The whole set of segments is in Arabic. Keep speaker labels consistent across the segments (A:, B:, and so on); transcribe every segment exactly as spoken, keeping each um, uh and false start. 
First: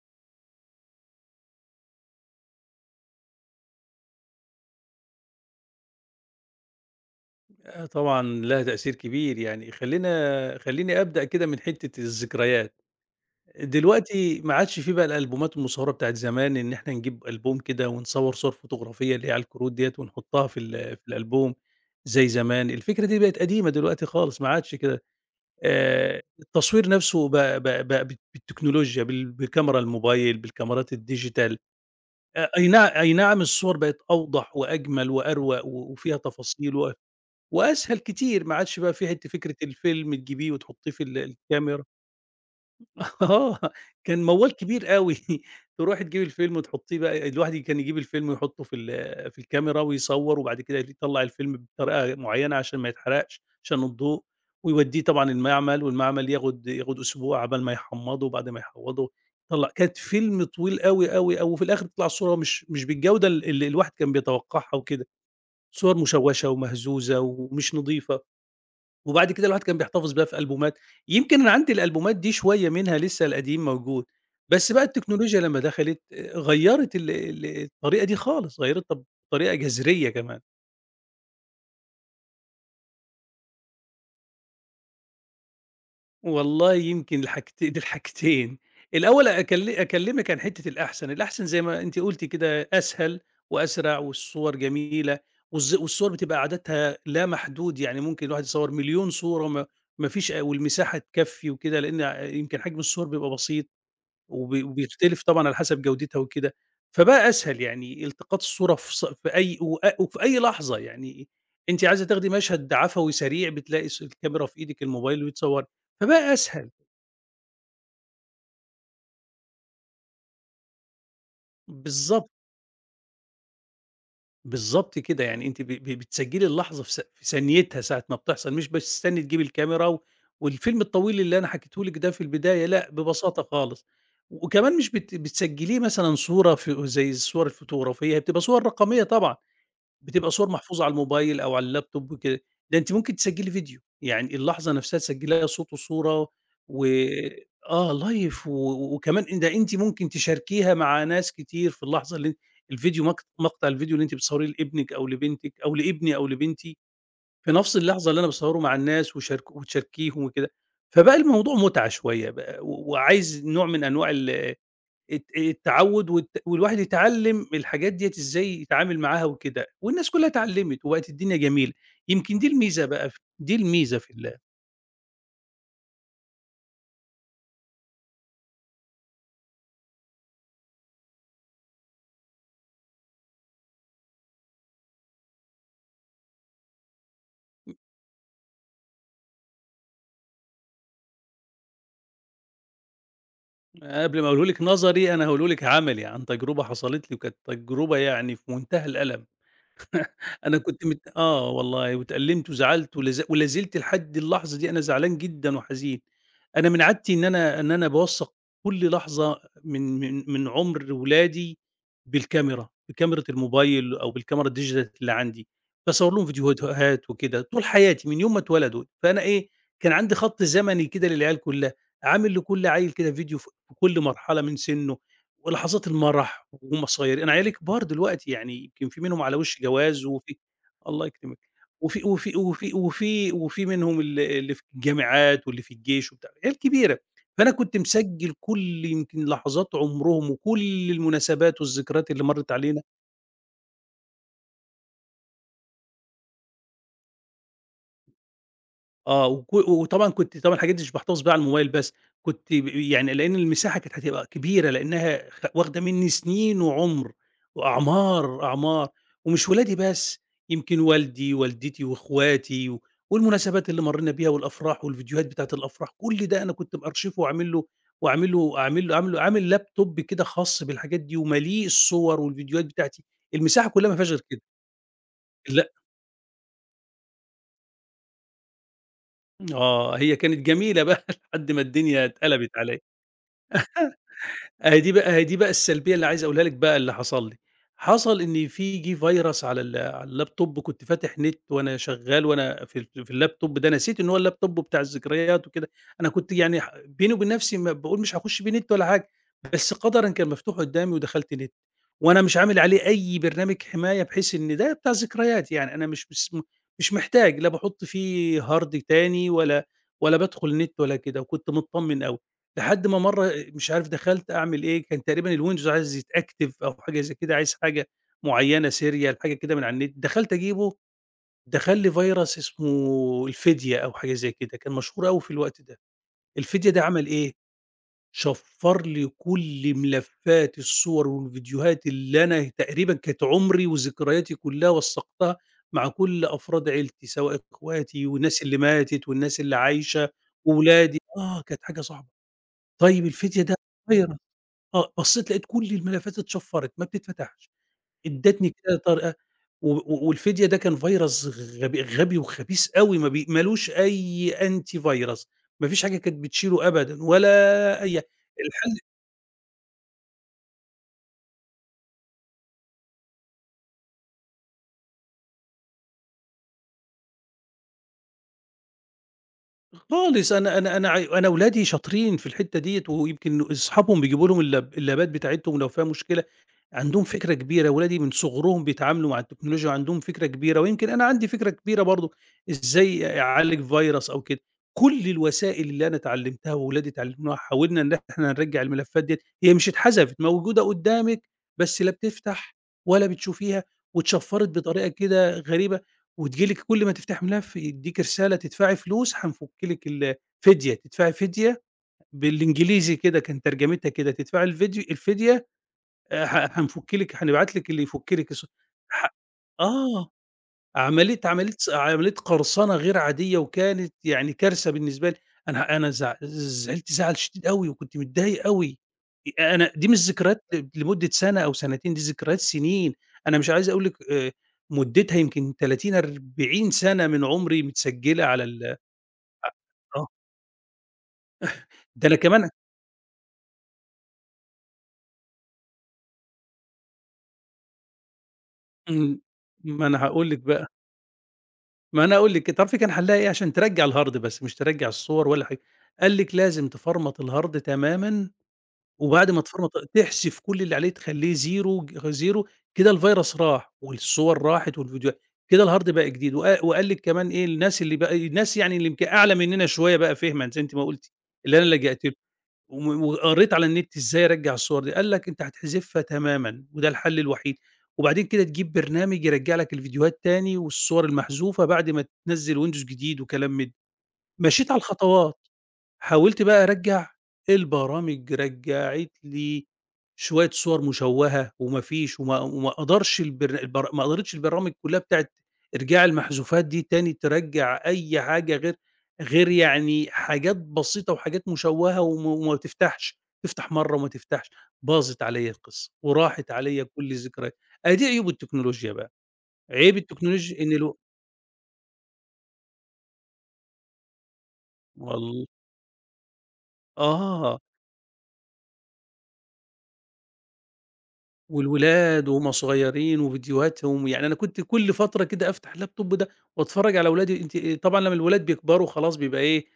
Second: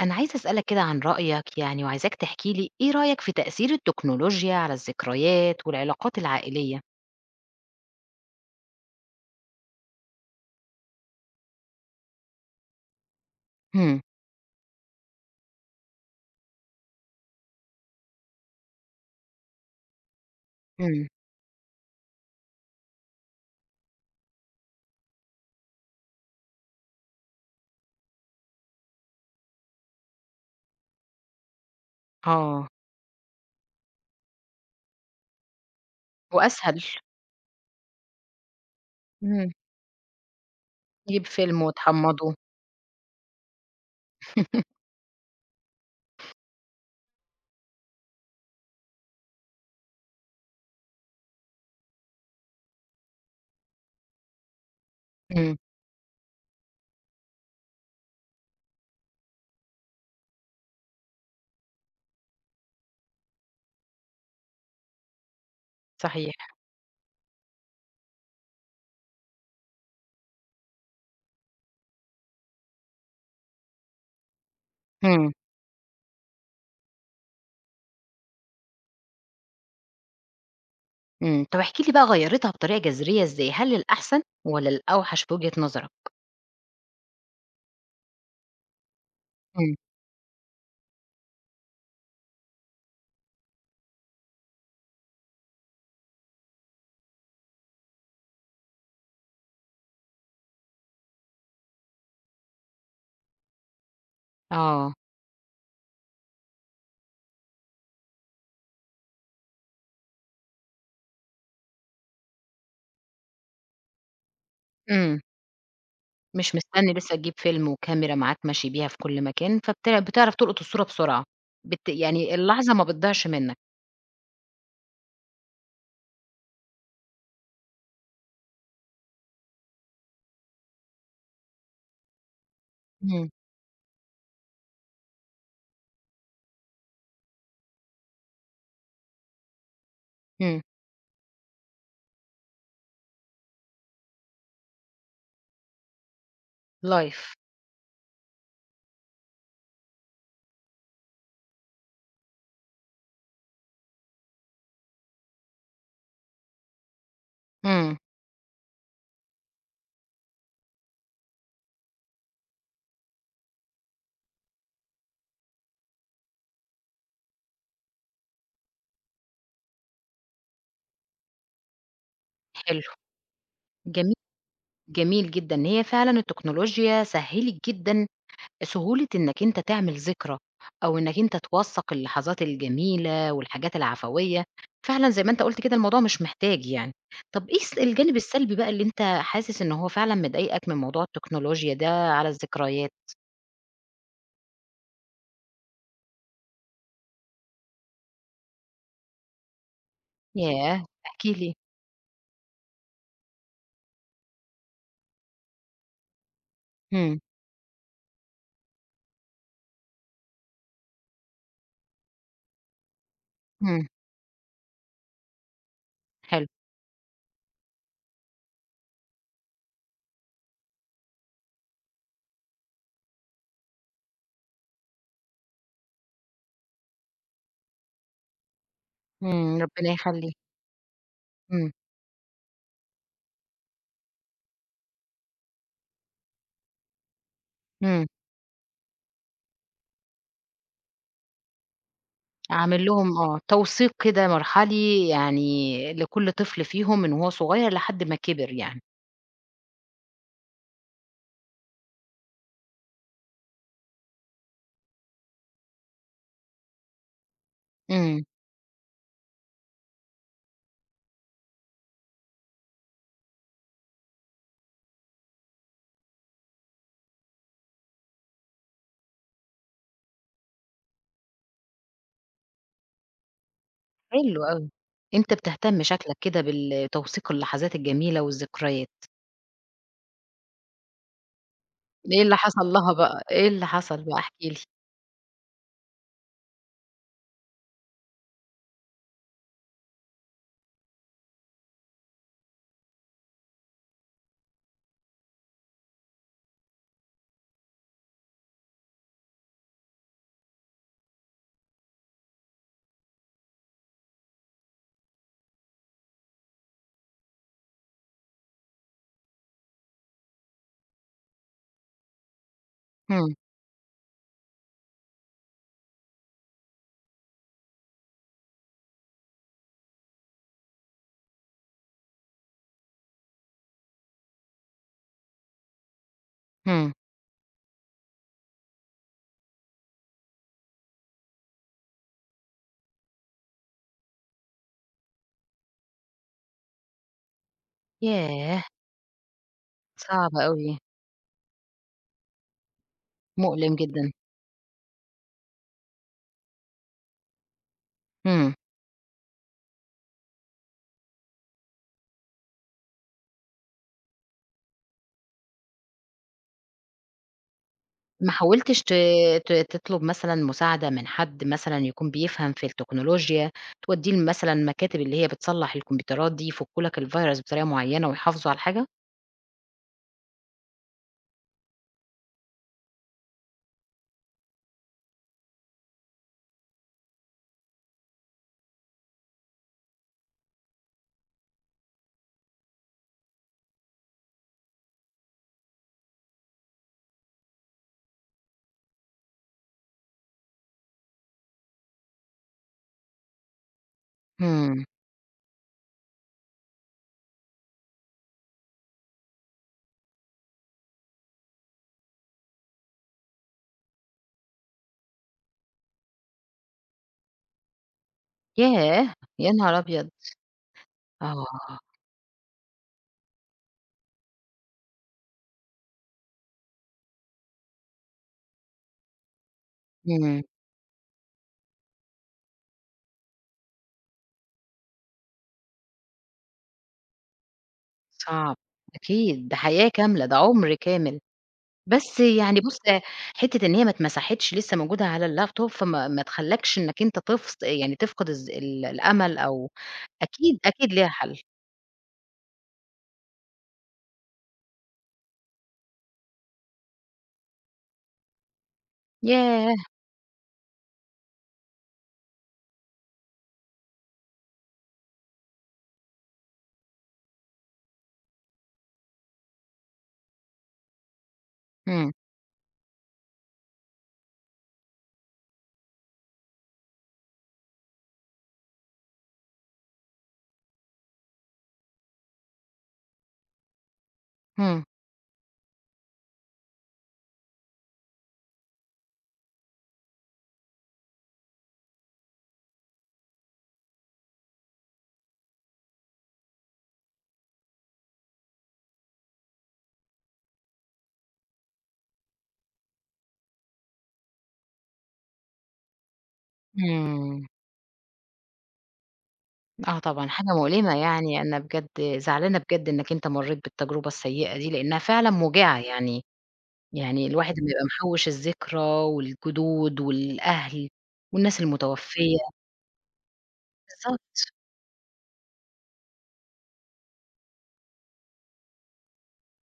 A: أنا عايزة أسألك كده عن رأيك يعني وعايزاك تحكي لي إيه رأيك في تأثير التكنولوجيا على الذكريات، والعلاقات العائلية؟
B: آآ، طبعًا لها تأثير كبير يعني خلّينا خلّيني أبدأ كده من حتّة الذكريات،
A: إمم.
B: دلوقتي ما عادش في بقى الألبومات المصوّرة بتاعة زمان، إن إحنا نجيب ألبوم كده ونصوّر صورة فوتوغرافية اللي هي على الكروت ديَّة ونحطّها في ال
A: إمم.
B: في الألبوم زي زمان، الفكرة دي بقِت قديمة دلوقتي خالص ما عادش كده آآ، التصوير نفسُه ب ب ب ب بالتكنولوجيا بال بالكاميرا الموبايل بالكاميرات الديجيتال آآ، أي
A: آه.
B: نعم أي نعم الصور بقِت أوضح وأجمل وأروَق، وفيها تفاصيل
A: وأسهل.
B: و وأسهل كتير ما عادش بقى في حتّة
A: إمم.
B: فكرة الفيلم تجيبيه وتحطّيه في ال
A: تجيب فيلم
B: الكاميرا.
A: وتحمّضه.
B: آه، كان موّال كبير أوي، ترُوحي تجيبي الفيلم، وتحطّيه بقى الواحد كان يجيب الفيلم ويحطّه في ال في الكاميرا ويصوّر وبعد كده يطلّع الفيلم بطريقة معيّنة عشان ما يتحرقش، عشان الضوء ويودّيه طبعًا
A: إمم.
B: المعمل والمعمل ياخد، ياخد أسبوع عقبال ما يحمّضه، وبعد ما يحمّضه يطلَّع كانت فيلم طويل أوي، أوي، أوي وفي الآخر تطلع الصورة مش، مش بالجودة ال اللي الواحد كان بيتوقّعها وكده، صُور
A: صحيح.
B: مشوّشة ومهزوزة ومش نضيفة، وبعد كده الواحد كان بيحتفظ بيها في ألبومات، يمكن أنا عندي الألبومات دي شوية منها لسه القديم موجود، بس بقى
A: إمم.
B: التكنولوجيا لمّا دخلِت آآ، غيّرت ال ال الطريقة دي خالص غيّرتها بطريقة جذرية كمان.
A: امم، طَب احكِ لي بقى غيّرِتها بطريقة جذرية إزاي، هل للأحسن والَّا للأوحش في وجهة نظرك؟
B: والله يمكن الحاجتين، دي الحاجتين، الأول أكل
A: امم.
B: أكلّمِك عن حتّة الأحسن، الأحسن زي ما أنتِ قلتِ كده أسهل وأسرع والصور جميلة، والز والصور بتبقى عددها لا محدود، يعني ممكن الواحد يصوّر مليون صورة، وما ما فيش والمساحة تكفّي وكده، لأن يمكن حجم الصور بيبقى بسيط، وبي
A: آه.
B: وبيختلف طبعًا على حَسَب جودتها وكده، فبقى أسهل يعني إلتقاط الصورة في ص في أي و وفي أي لحظة، يعني أنتِ عايزة تاخدي مشهد عَفَوي سريع بتلاقي الص الكاميرا في إيدِك
A: امم.
B: الموبايل وتصوّري، فبقى
A: مش
B: أسهل.
A: مستني لسه تجيب فيلم وكاميرا معاك ماشي بيها في كُل مكان، فبت بتعرف تلقط الصورة بسرعة، بت
B: بالضبط.
A: يعني اللحظة ما بتضيعش منك.
B: بالضبط كده، يعني أنتِ ب ب بتسجلّي اللحظة في ث في ثانيتها ساعة ما بتحصل مش بتستني تجيبي الكاميرا، والفيلم الطويل اللي أنا حكيته لِك ده في البداية لأ،
A: امم.
B: ببساطة خالص. وكمان مش بت بتسجلّيه مثلًا صورة ف زي الصور الفوتوغرافية، هي بتبقى صور رقمية طبعًا بتبقى صور
A: امم.
B: محفوظة على الموبايل، أو على اللاب توب وكده، ده أنتِ ممكن تسجلّي فيديو، يعني اللحظة نفسها تسجلّيها صوت وصورة و
A: لايف.
B: آه لايف و وكمان أن ده أنتِ ممكن تشاركيها مع ناس كتير في اللحظة اللي أن الفيديو مق مقطع الفيديو اللي أنتِ بتصوّريه لإبنِك أو لبنتِك، أو لإبني أو لبنتي، في نفس
A: امم.
B: اللحظة اللي أنا باصوّره مع الناس وشارك وتشاركيهم وكده، فبقى الموضوع متعة شوية بقى، و وعايز نوع من أنواع ال الت التعوّد والت والواحد يتعلّم الحاجات ديَّة إزاي يتعامل معاها وكده، والناس كلّها اتعلّمِت وبقِت الدنيا جميلة، يمكن دي
A: حلو،
B: الميزة بقى ف دي الميزة في
A: جمي
B: ال
A: جميل جدًا، هي فعلًا التكنولوجيا سهِّلِت جدًا سهولة إنك أنت تعمل ذكرى، أو إنك أنت توثَّق اللحظات الجميلة، والحاجات العفوية، فعلًا زي ما أنت قُلت كده الموضوع مش محتاج يعني، طَب إيه
B: م
A: الس الجانب السلبي بقى اللي أنت حاسس إن هو فعلًا مضايقك من موضوع التكنولوجيا ده على الذكريات؟
B: أنا قبل ما أقوله لِك نظري، أنا هاقوله لِك عملي، عن تجربة حصلت لي، وكانت تجربة يعني في منتهى الألم. أنا
A: ياه!
B: كنت مت
A: احكِ
B: آه
A: لي.
B: والله، واتألمت، وزعلت، ولا ز ولا زلت لحد اللحظة دي أنا زعلان جدًا، وحزين، أنا من عادتي
A: امم.
B: إن أنا إن أنا باوثق كلّ لحظة من من من عُمر ولادي بالكاميرا، بكاميرة
A: امم.
B: الموبايل، أو بالكاميرا الdigital اللي عندي، باصور ليهم
A: حلو.
B: فيديوتوهات وكده طول حياتي، من يوم ما اتولدوا، فأنا إيه، كان عندي خط زمني كده للعيال كلّها، عامل لكلّ عيل كده فيديو ف كلّ مرحلة من سِنُّه، ولحظات المرح، ومصاي أنا عيالي كبار دلوقتي، يعني يمكن في منهم على وش
A: امم، ربنا
B: جواز،
A: يخلّيهم.
B: وفي الله يكرمك،
A: امم.
B: وفي وفي وفي وفي وفي منهم ال اللي في الجامعات، واللي في الجيش وبتاع، عيال كبيرة. فأنا كنت
A: امم.
B: مسجل كلّ يمكن لحظات عُمرهم، وكلّ المناسبات، والذكريات اللي مَرت علينا.
A: عامل لهم آه، توثيق كده مرحلي، يعني لكلّ طفل فيهم، من وهو صغير، لحد ما كِبر يعني.
B: آه، وك وطبعًا كُنت طبعًا الحاجات دي مش باحتفظ بيها على الموبايل، بس كنت ب يعني لأن المساحة كانت هتبقى كبيرة، لأنها خ واخدة مني سِنين، وعُمر،
A: امم.
B: وأعمار، أعمار. ومش ولادي بس، يمكن والدي، والدتي، وأخواتي، و والمناسبات اللي مرينا بيها، والأفراح، والفيديوهات بتاعة الأفراح، كلّ ده أنا كنت مأرشفه، وعامل له وعامل له أعمل له عامل عامل laptop كده خاص بالحاجات دي، ومالّيه الصور، والفيديوهات بتاعتي، المساحة كلّها ما فيهاش غير كده.
A: حلو أوي، أنت
B: لأ.
A: بتهتم شكلك كده بالتوثيق اللحظات الجميلة، والذكريات.
B: آه، هي كانت جميلة بقى لحد ما الدنيا
A: إيه اللي
B: اتقلبت
A: حصل
B: عليَّ،
A: لها بقى، إيه اللي حصل بقى؟ احكِ لي.
B: أهي دي بقى أهي دي بقى السلبية اللي عايز أقولها لِك بقى اللي حصل لي، حصل إن في جِه virus على ال على اللاب توب كنت فاتح نت وأنا شغال وأنا في ال في اللاب توب ده نسيت إن هو اللابتوب بتاع الذكريات وكده، أنا كنت يعني ح بيني وبين نفسي ما باقول مش هاخُش بيه نت، ولا حاجة بس قَدَرًا كان مفتوح قُدّامي، ودخلت نت وأنا مش عامل عليه أي برنامج حماية، بحيث إن ده بتاع ذكريات يعني، أنا مش مس مش محتاج، لا باحُطّ فيه هارد تاني، ولا، ولا بادخل نت ولا كده، وكنت متطمن أوي، لحد ما مرّه
A: امم.
B: مش عارف دخلت أعمل إيه كان تقريبًا الwindows عايز يتأكتف أو حاجة زي كده، عايز حاجة معينة سيريال حاجة كده من على النت دخلت أجيبُه، دخل لي virus اسمه الفدية أو حاجة زي كده، كان مشهور أوي في الوقت ده، الفدية ده
A: امم.
B: عمل إيه، شَفَّر لي كُلّ ملفات الصور والفيديوهات اللي أنا تقريبًا كانت عمري وذكرياتي كلّها وثّقتها مع كُلّ أفراد عيلتي، سواء اخواتي والناس اللي
A: ياه!
B: ماتت والناس اللي عايشة،
A: صعبة أوي.
B: وولادي آه كانت حاجة صعبة، طيب الفدية ده
A: مؤلم جدًا.
B: virus آه، بصّيت لقيت كُلّ الملفات اتشفَّرِت ما بتتفتحش، ادتني
A: امم.
B: كذا طريقة و والفدية ده كان virus غب غبي وخبيث أوي، ما بي ما لوش أي Antivirus ما فيش حاجة كانت بتشيله أبدًا، ولا أي حا
A: ما
B: الحل
A: حاولتش ت ت ت تطلب مثلًا مساعدة من حد مثلًا يكون بيفهم في التكنولوجيا، توديّه لمثلًا مكاتب اللي هي بتصلّح الكمبيوترات دي يفكّوا لك الvirus بطريقة معيّنة ويحافظوا على الحاجة؟
B: خالص أنا أنا أنا ع أنا ولادي شاطرين في الحتة ديَّة، ويمكن أصحابهم بيجيبوا لهُم اللاب اللابات بتاعتهم لو فيها مشكلة، عندهم فكرة كبيرة ولادي من صغرهم بيتعاملوا مع التكنولوجيا، وعندهم فكرة كبيرة ويمكن أنا عندي فكرة كبيرة برضه، إزاي أعالج Virus أو كده، كُلّ الوسائل اللي أنا اتعلمتها وولادي اتعلموها حاولنا إن إحنا نرجَّع الملفات ديَّة، هي مش اتحذفت موجودة قُدَّامِك بس لا بتفتح ولا بتشوفيها، واتشفّرت
A: إمم.
B: بطريقة كده غريبة وتيجي لِك كُلّ ما تفتحي ملف يديكِ رسالة تدفعي فلوس هنفُكّ لك ال فديه تدفعي فديه بالإنجليزي كده، كان ترجمتها كده تدفعي الفيديو الفديه، آآ، ح هنفُكّ لك هنبعت لك اللي يفُكّ لك س ح
A: ياه! يا نهار
B: آه،
A: أبيض!
B: عملية، عملية،
A: آه.
B: عملية قرصنة غير عادية وكانت يعني كارثة بالنسبة لي، أنا أنا زع زعلت زعل شديد أوي، وكنت متضايق أوي، أنا دي مش
A: إمم.
B: ذكريات لمدة سنة أو سنتين، دي ذكريات سنين، أنا مش عايز أقول لِك آآ، مدتها يمكن تلاتين أربعين سنة من عمري، متسجِّلة على
A: صعب،
B: ال ع
A: أكيد ده حياة
B: آه.
A: كاملة ده عُمر كامل،
B: ده أنا
A: بس
B: كمان
A: يعني بُصّ، حتة إن هي ما اتمسحتش لسه موجودة على اللاب توب فما ما تخلّكش إنك أنت تف يعني تفقد الذ ال
B: إمم،
A: الأمل أو
B: ما أنا هاقول لِك
A: أكيد،
B: بقى.
A: أكيد ليها حَلّ.
B: ما أنا أقول لِك تعرفي كان حلّها إيه عشان ترجّع الهارد بس مش ترجّع الصور ولا حاجة، قال لِك لازم تفرمت الهارد تمامًا وبعد ما
A: ياه!
B: تفرمت ال تحذف كُلّ اللي عليه تخلّيه زيرو زيرو كده الفيرس راح، والصور راحت والفيديوهات، كده الهارد بقى جديد وق وقال لِك كمان إيه، الناس اللي بقى الناس يعني اللي يمكن أعلى مننا شوية بقى فهمًا زي أنتِ ما قُلتِ، اللي أنا لجأت
A: إمم.
B: لهم و وقريت على النت، إزاي أرجّع الصور دي قال لك أنت هتحذفها تمامًا، وده الحل الوحيد وبعدين كده تجيب برنامج يرجّع لك الفيديوهات تاني، والصور المحذوفة، بعد ما تنزّل ويندوز جديد وكلام من ده، مشيت على
A: همم.
B: الخطوات، حاولت بقى أرجّع البرامج رجّعت لي شوية صور مشوّهة، وما فيش وما وما قدرش البر البر ما قدرتش البرامج كلّها بتاعة إرجاع المحذوفات دي تاني، ترجّع أي حاجة غير غير يعني حاجات بسيطة وحاجات مشوّهة وما وما تفتحش، تفتح مرّه وما تفتحش، باظت عليَّ القصّة وراحت عليَّ كُلّ
A: إمم.
B: الذكريات، أهي دي عيوب التكنولوجيا بقى، عيب
A: آه طبعًا، حاجة
B: التكنولوجيا إن
A: مؤلمة
B: لو
A: يعني أنا بجد زعلانة بجد إنك أنت مرّيت بالتجربة السيئة دي، لأنها فعلًا
B: والل
A: موجعة يعني يعني الواحد
B: آه.
A: بيبقى محوّش الذكرى، والجدود والأهل، والناس
B: والولاد
A: المتوفية.
B: وهم صغيرين، وفيديوهاتهم يعني أنا
A: بالضبط.
B: كنت كُلّ فترة كده أفتح اللاب توب ده وأتفرّج على ولادي، أنتِ طبعًا لمّا الولاد بيكبروا خلاص بيبقى إيه،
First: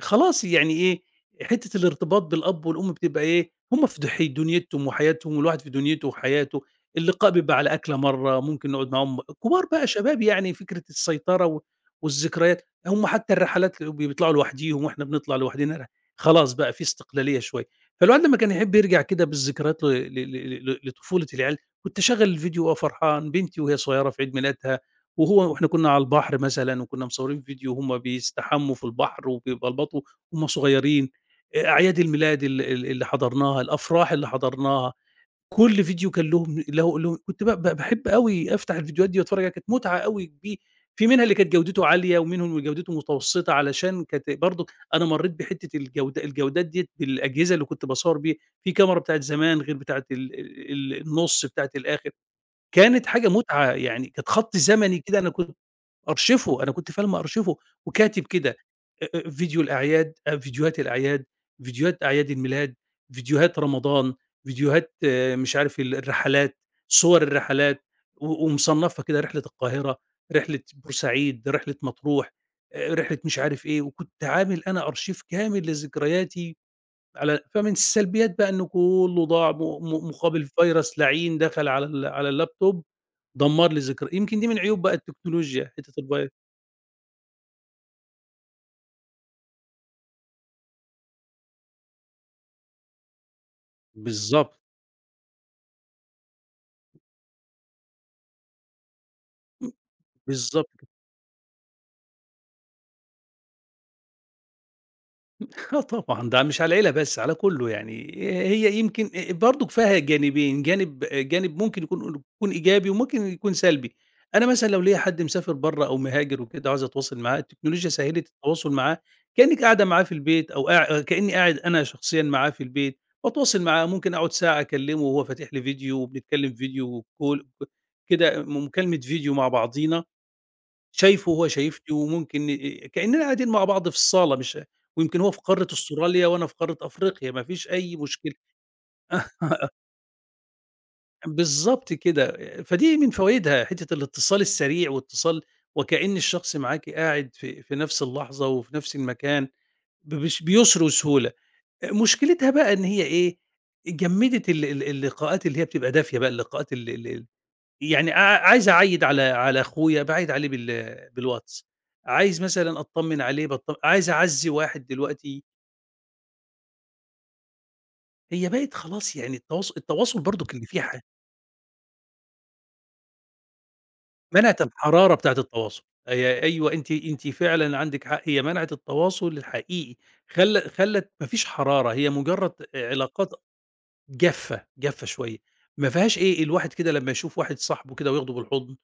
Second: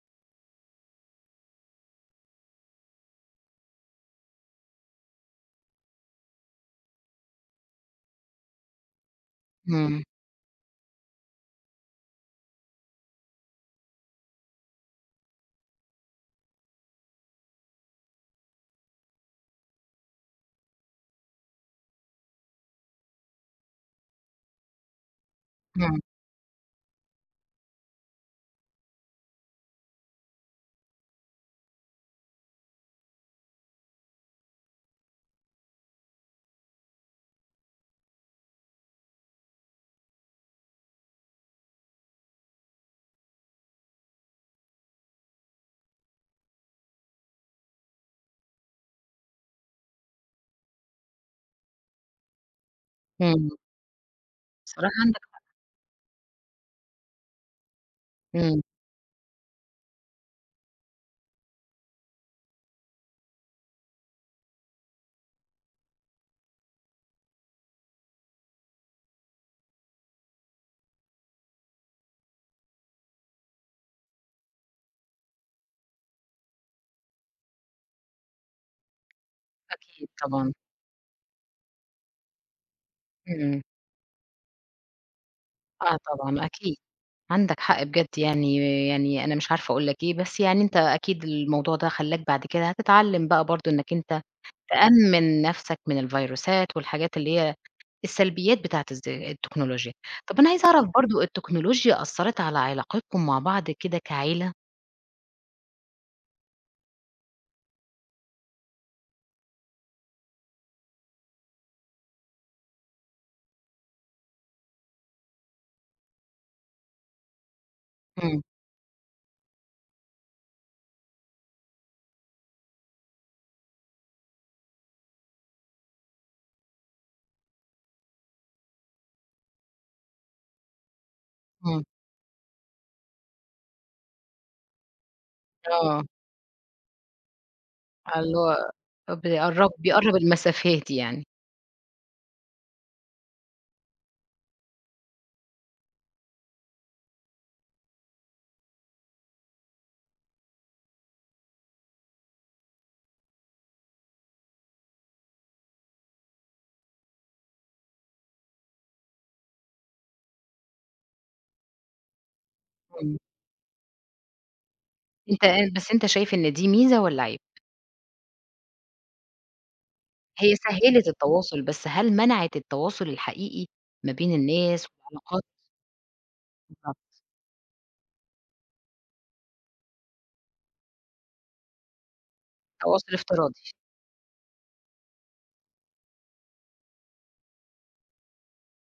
B: خلاص يعني إيه، حتة الارتباط بالأب والأم بتبقى إيه، هم في دح دنيتهم وحياتهم والواحد في دنيته وحياته، اللقاء بيبقى على أكلة مرّه ممكن نقعد معاهم كبار بقى
A: إمم.
B: شباب يعني فكرة السيطرة و والذكريات، هم حتى الرحلات ب بيطلعوا لوحديهم، وإحنا بنطلع لوحدنا رح خلاص بقى في استقلالية شوية، فالواحد لمّا كان يحب يرجع كده بالذكريات ل ل ل ل ل لطفولة العيال، كنت أشغّل الفيديو، وأبقى فرحان بنتي وهي صغيرة في عيد ميلادها، وهو وإحنا كنا على
A: إمم.
B: البحر مثلًا، وكنا مصورين فيديو وهم بيستحمّوا في البحر، وبيبلبطوا وهم صغيرين، آآ أعياد الميلاد ال ال اللي حضرناها، الأفراح اللي حضرناها، كُلّ فيديو كان لهم له له كنت ب ب باحب أوي أفتح الفيديوهات دي، وأتفرّج عليها كانت متعة أوي كبي في منها اللي كانت جودته عالية، ومنهم اللي جودته متوسطة علشان كانت برضه أنا مرّيت بحتة الجودة الجودات ديّة بالأجهزة اللي كنت باصوّر بيها، في كاميرا بتاعة زمان، غير بتاعة ال ال ال النُصّ بتاعة الآخر، كانت حاجة
A: إمم.
B: متعة، يعني كانت خط
A: الصراحة
B: زمني كده
A: عندك
B: أنا
A: حق.
B: كنت مأرشفه أنا كنت فعلًا مأرشفه وكاتب كده،
A: إمم.
B: آآ فيديو الأعياد، فيديوهات الأعياد، فيديوهات أعياد الميلاد، فيديوهات رمضان، فيديوهات مش عارف ال الرحلات، صور الرحلات، و ومصنّفها كده، رحلة القاهرة، رحلة بورسعيد، رحلة مطروح، آآ، رحلة مش عارف إيه، وكنت عامل أنا أرشيف كامل لذكرياتي، على فمن السلبيات بقى إنه كُلّه ضاع م م
A: أكيد
B: مقابل
A: طبعًا.
B: فيرس لعين دخل على ال على اللاب توب
A: إمم.
B: دمّر لي ذكر يمكن دي من عيوب بقى التكنولوجيا حتة
A: آه
B: الفيرس.
A: طبعًا، أكيد عندك حق، بجد يعني، يعني أنا مش عارفة أقول لك إيه، بس يعني أنت أكيد الموضوع ده خلّاك بعد كده هتتعلم بقى برضه إنك أنت
B: بالضبط.
A: تأمِّن نفسك من الفيروسات والحاجات اللي هي السلبيات بتاعت الز التكنولوجيا، طَب أنا عايزة
B: بالضبط.
A: أعرف برضه التكنولوجيا أثَّرِت على علاقتكم مع بعض كده كعيلة؟
B: آه طبعًا، ده مش على العيلة بس، على كُلّه يعني هي يمكن برضك فيها جانبين، جانب جانب ممكن يكون كون إيجابي وممكن يكون سلبي، أنا مثلًا لو ليّا حد مسافر برّه، أو مهاجر وكده وعايز أتواصل معاه، التكنولوجيا سهِّلِت
A: إمم.
B: التواصل معاه كأنِّك قاعدة معاه في البيت أو قاع كأني قاعد أنا شخصيًا معاه في البيت، وأتواصل معاه ممكن أقعد ساعة أكلّمه وهو فاتح لي فيديو وبنتكلم فيديو، وcall كده مكالمة فيديو مع بعضينا شايفُه وهو
A: إمم.
B: شايفني، وممكن ن كأننا قاعدين مع بعض في الصالة مش ويمكن هو في قارة
A: آه.
B: أستراليا، وأنا في قارة أفريقيا، ما فيش أي
A: آه
B: مشكلة.
A: اللي هو بيقرّب، بيقرّب المسافات يعني.
B: بالضبط كده، فدي من فوايدها حتة الاتصال السريع، واتصال وكأن الشخص معاكِ قاعد في في نفس اللحظة، وفي نفس المكان ب بس بيُسْر وسهولة، مشكلتها بقى إن هي إيه جمِّدِت ال ال اللقاءات اللي هي بتبقى دافية بقى، اللقاءات ال ال ال يعني قع عايز أعيِّد على، على أخويا باعيِّد عليه بال بالواتس، عايز مثلًا
A: إمم.
B: أطّمن عليه، باطّمن عايز أعزّي واحد دلوقتي.
A: أنت يع بس أنت شايف إن دي ميزة والَّا عيب؟
B: هي بِقت خلاص يعني التواص التواصل برضك
A: هي
B: اللي فيه ح
A: سهِّلِت التواصل، بس هل منعت التواصل الحقيقي، ما بين
B: مَنَعِت
A: الناس
B: الحرارة بتاعة
A: والعلاقات؟
B: التواصل، أي أيوه أنتِ
A: بالضبط.
B: أنتِ فعلًا عندِك حق، هي مَنَعِت التواصل الحقيقي، خل خلّت ما فيش حرارة، هي مجرّد
A: تواصل
B: علاقات
A: افتراضي.
B: جافة، جافة شوية، ما فيهاش إيه الواحد كده لمّا يشوف واحد صاحبه كده وياخده بالحضن،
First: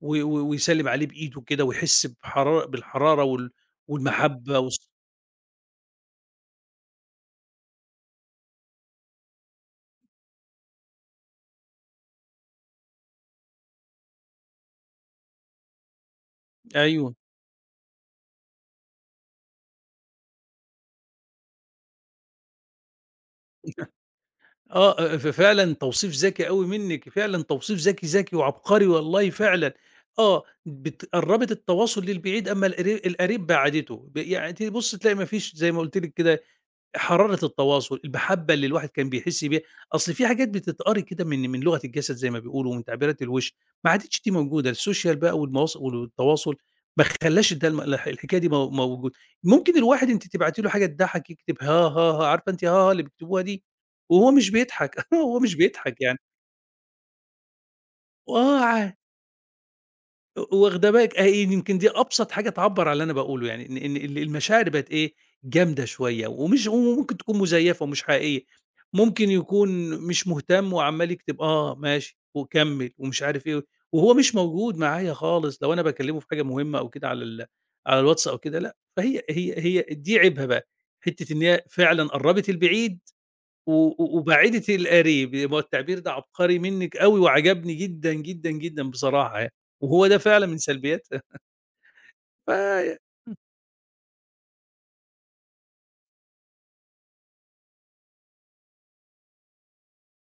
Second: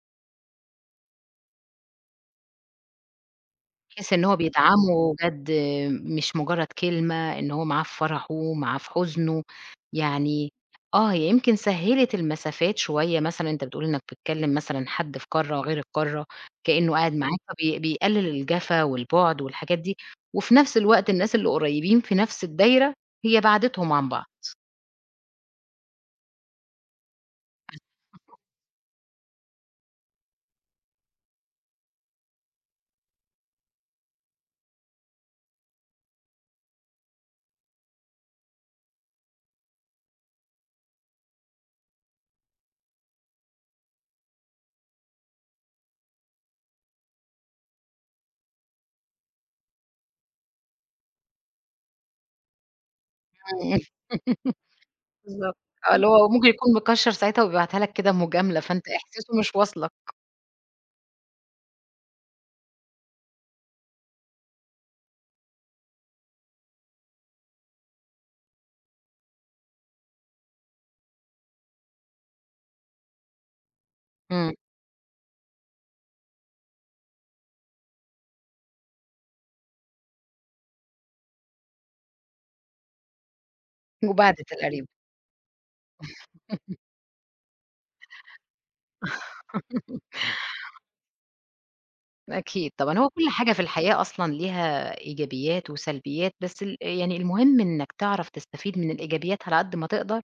B: و و ويسلّم عليه بإيده كده، ويحس بحرار بالحرارة وال
A: بحيث إن هو
B: والمَحبّة والص
A: بيدعمه جَد مش مجرّد كلمة، إن هو معاه في فرحُه، معاه في حزنُه، يعني آه، هي يمكن سهِّلِت المسافات شوية مثلًا، أنت بتقول إنك بتكلم مثلًا حد في قارة غير القارة، كأنه قاعد
B: أيوه.
A: معاك فبي بيقلِّل الجفا والبُعد والحاجات دي، وفي نفس الوقت الناس اللي قريّبين في نفس الدايرة، هي بَعَدِتهم عن بعض.
B: آه، آآ، ف فعلًا توصيف ذكي أوي منِّك فعلًا توصيف ذكي، ذكي
A: [unintelligible]
B: وعبقري والله فعلًا، آه بت قرّبِت التواصل للبعيد، أما القر القريب بعَدِّتُه ب يعني تبُصّي تلاقي ما فيش زي ما قلت لِك كده حرارة التواصل، المحبة اللي الواحد كان بيحس بيها، أصل في حاجات بتتقري كده من من لغة الجسد زي ما بيقولوا، ومن تعبيرات الوش، ما عادتش دي موجودة السوشيال بقى والمواص والتواصل ما خلّاش الد الح الحكاية دي مو موجودة، ممكن الواحد أنتِ تبعتي له حاجة تضحّك يكتب هاهاها عارفة أنتِ هاها اللي بيكتبوها دي؟
A: امم،
B: وهو مش بيضحك وهو مش
A: بالضبط، آه
B: بيضحك
A: اللي
B: يعني.
A: هو ممكن يكون مكشَّر ساعتها وبيبعتها لك كده مجاملة،
B: وآه
A: فأنت
B: عا
A: احساسُه مش واصلك.
B: واخدة بالِك أهي يمكن دي أبسط حاجة تعبَّر على اللي أنا باقول له، يعني إن إن ال المشاعر بقت إيه، جامدة شوية، ومش و وممكن تكون مزيّفة ومش حقيقية، ممكن يكون مش مهتم وعمّال يكتب آه ماشي وكمّل ومش عارف إيه، وهو مش
A: إمم.
B: موجود معايا خالص لو أنا باكلّمه في حاجة مهمّة أو كده على ال على الواتس أو كده لأ، فهي هي هي دي عيبها بقى، حتّة إن هي فعلًا قرّبِت البعيد و
A: وبعدت
B: وبعِّدِت
A: القريب.
B: القريب، يبقى التعبير ده عبقري منِّك أوي وعجبني جدًا، جدًا، جدًا، بصراحة يعني، وهو ده فعلًا من سلبياتها.
A: أكيد
B: إمم.
A: طبعًا، هو كلّ حاجة في الحياة أصلًا ليها إيجابيات وسلبيات، بس ال يعني المهم إنَّك تعرف تستفيد من الإيجابيات على قد ما تقدر،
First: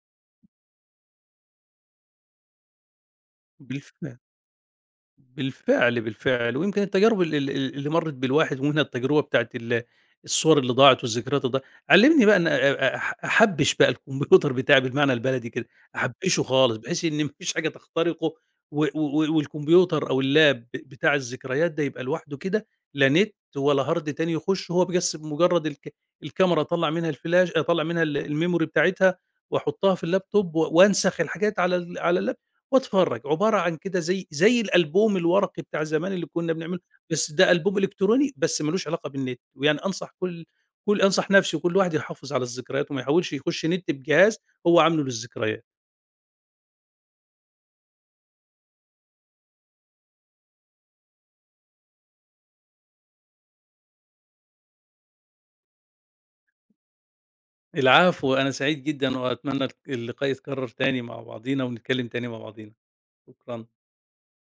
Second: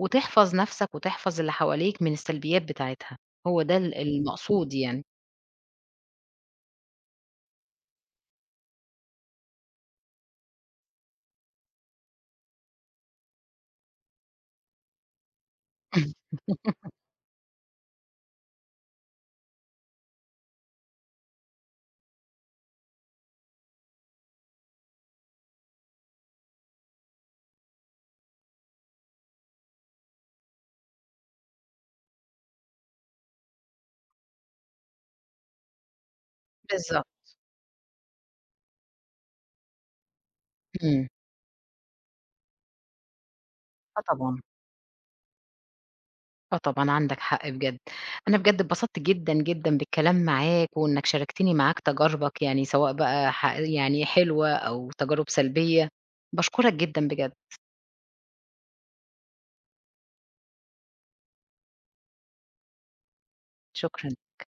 A: وتحفظ نفْسَك، وتحفظ اللي حواليك من السلبيات بتاعتها، هو ده ال
B: بالفعل.
A: المقصود يعني.
B: بالفعل، بالفعل، ويمكن التجارب ال ال ال اللي مرّت بالواحد ومنها التجربة بتاعة ال الصوَر اللي ضاعت والذكريات اللي ضاع علّمني بقى إن أ أ أح أحبّش بقى الكمبيوتر بتاعي بالمعنى البلدي كده، أحبّشه خالص بحيث إن ما فيش حاجة تخترقه، و و والكمبيوتر أو الLap ب بتاع الذكريات ده يبقى لوحده كده، لا نت ولا Hard تاني يخشه هو بس بمجرّد الك الكاميرا أطلّع منها الفلاش أطلّع منها ال الmemory بتاعتها، وأحطها في الLaptop و وأنسخ الحاجات على ال على الLap وأتفرّج، عبارة عن كده زي زي الألبوم الورقي بتاع زمان اللي كنّا بنعمله بس
A: بالضبط.
B: ده ألبوم إلكتروني بس ما لوش علاقة بالنت، ويعني أنصح كلّ كلّ
A: إمم.
B: أنصح نِفْسي وكلّ واحد يحافظ على الذكريات وما يحاولش يخش نت
A: آه
B: بجهاز
A: طبعًا.
B: هو عامله للذكريات.
A: آه طبعًا عندَك حق بجد، أنا بجد اتبسطت جدًا، جدًا بالكلام معاك وإنَّك شاركتني معاك تجاربَك يعني سواء بقى ح يعني حلوة أو تجارب سلبية، باشكرَك جدًا بجد.
B: العفو، أنا سعيد جدًا وأتمنى ال اللقاء يتكرّر تاني مع بعضينا ونتكلّم تاني مع بعضينا، شكرًا.
A: شكرًا لِيك.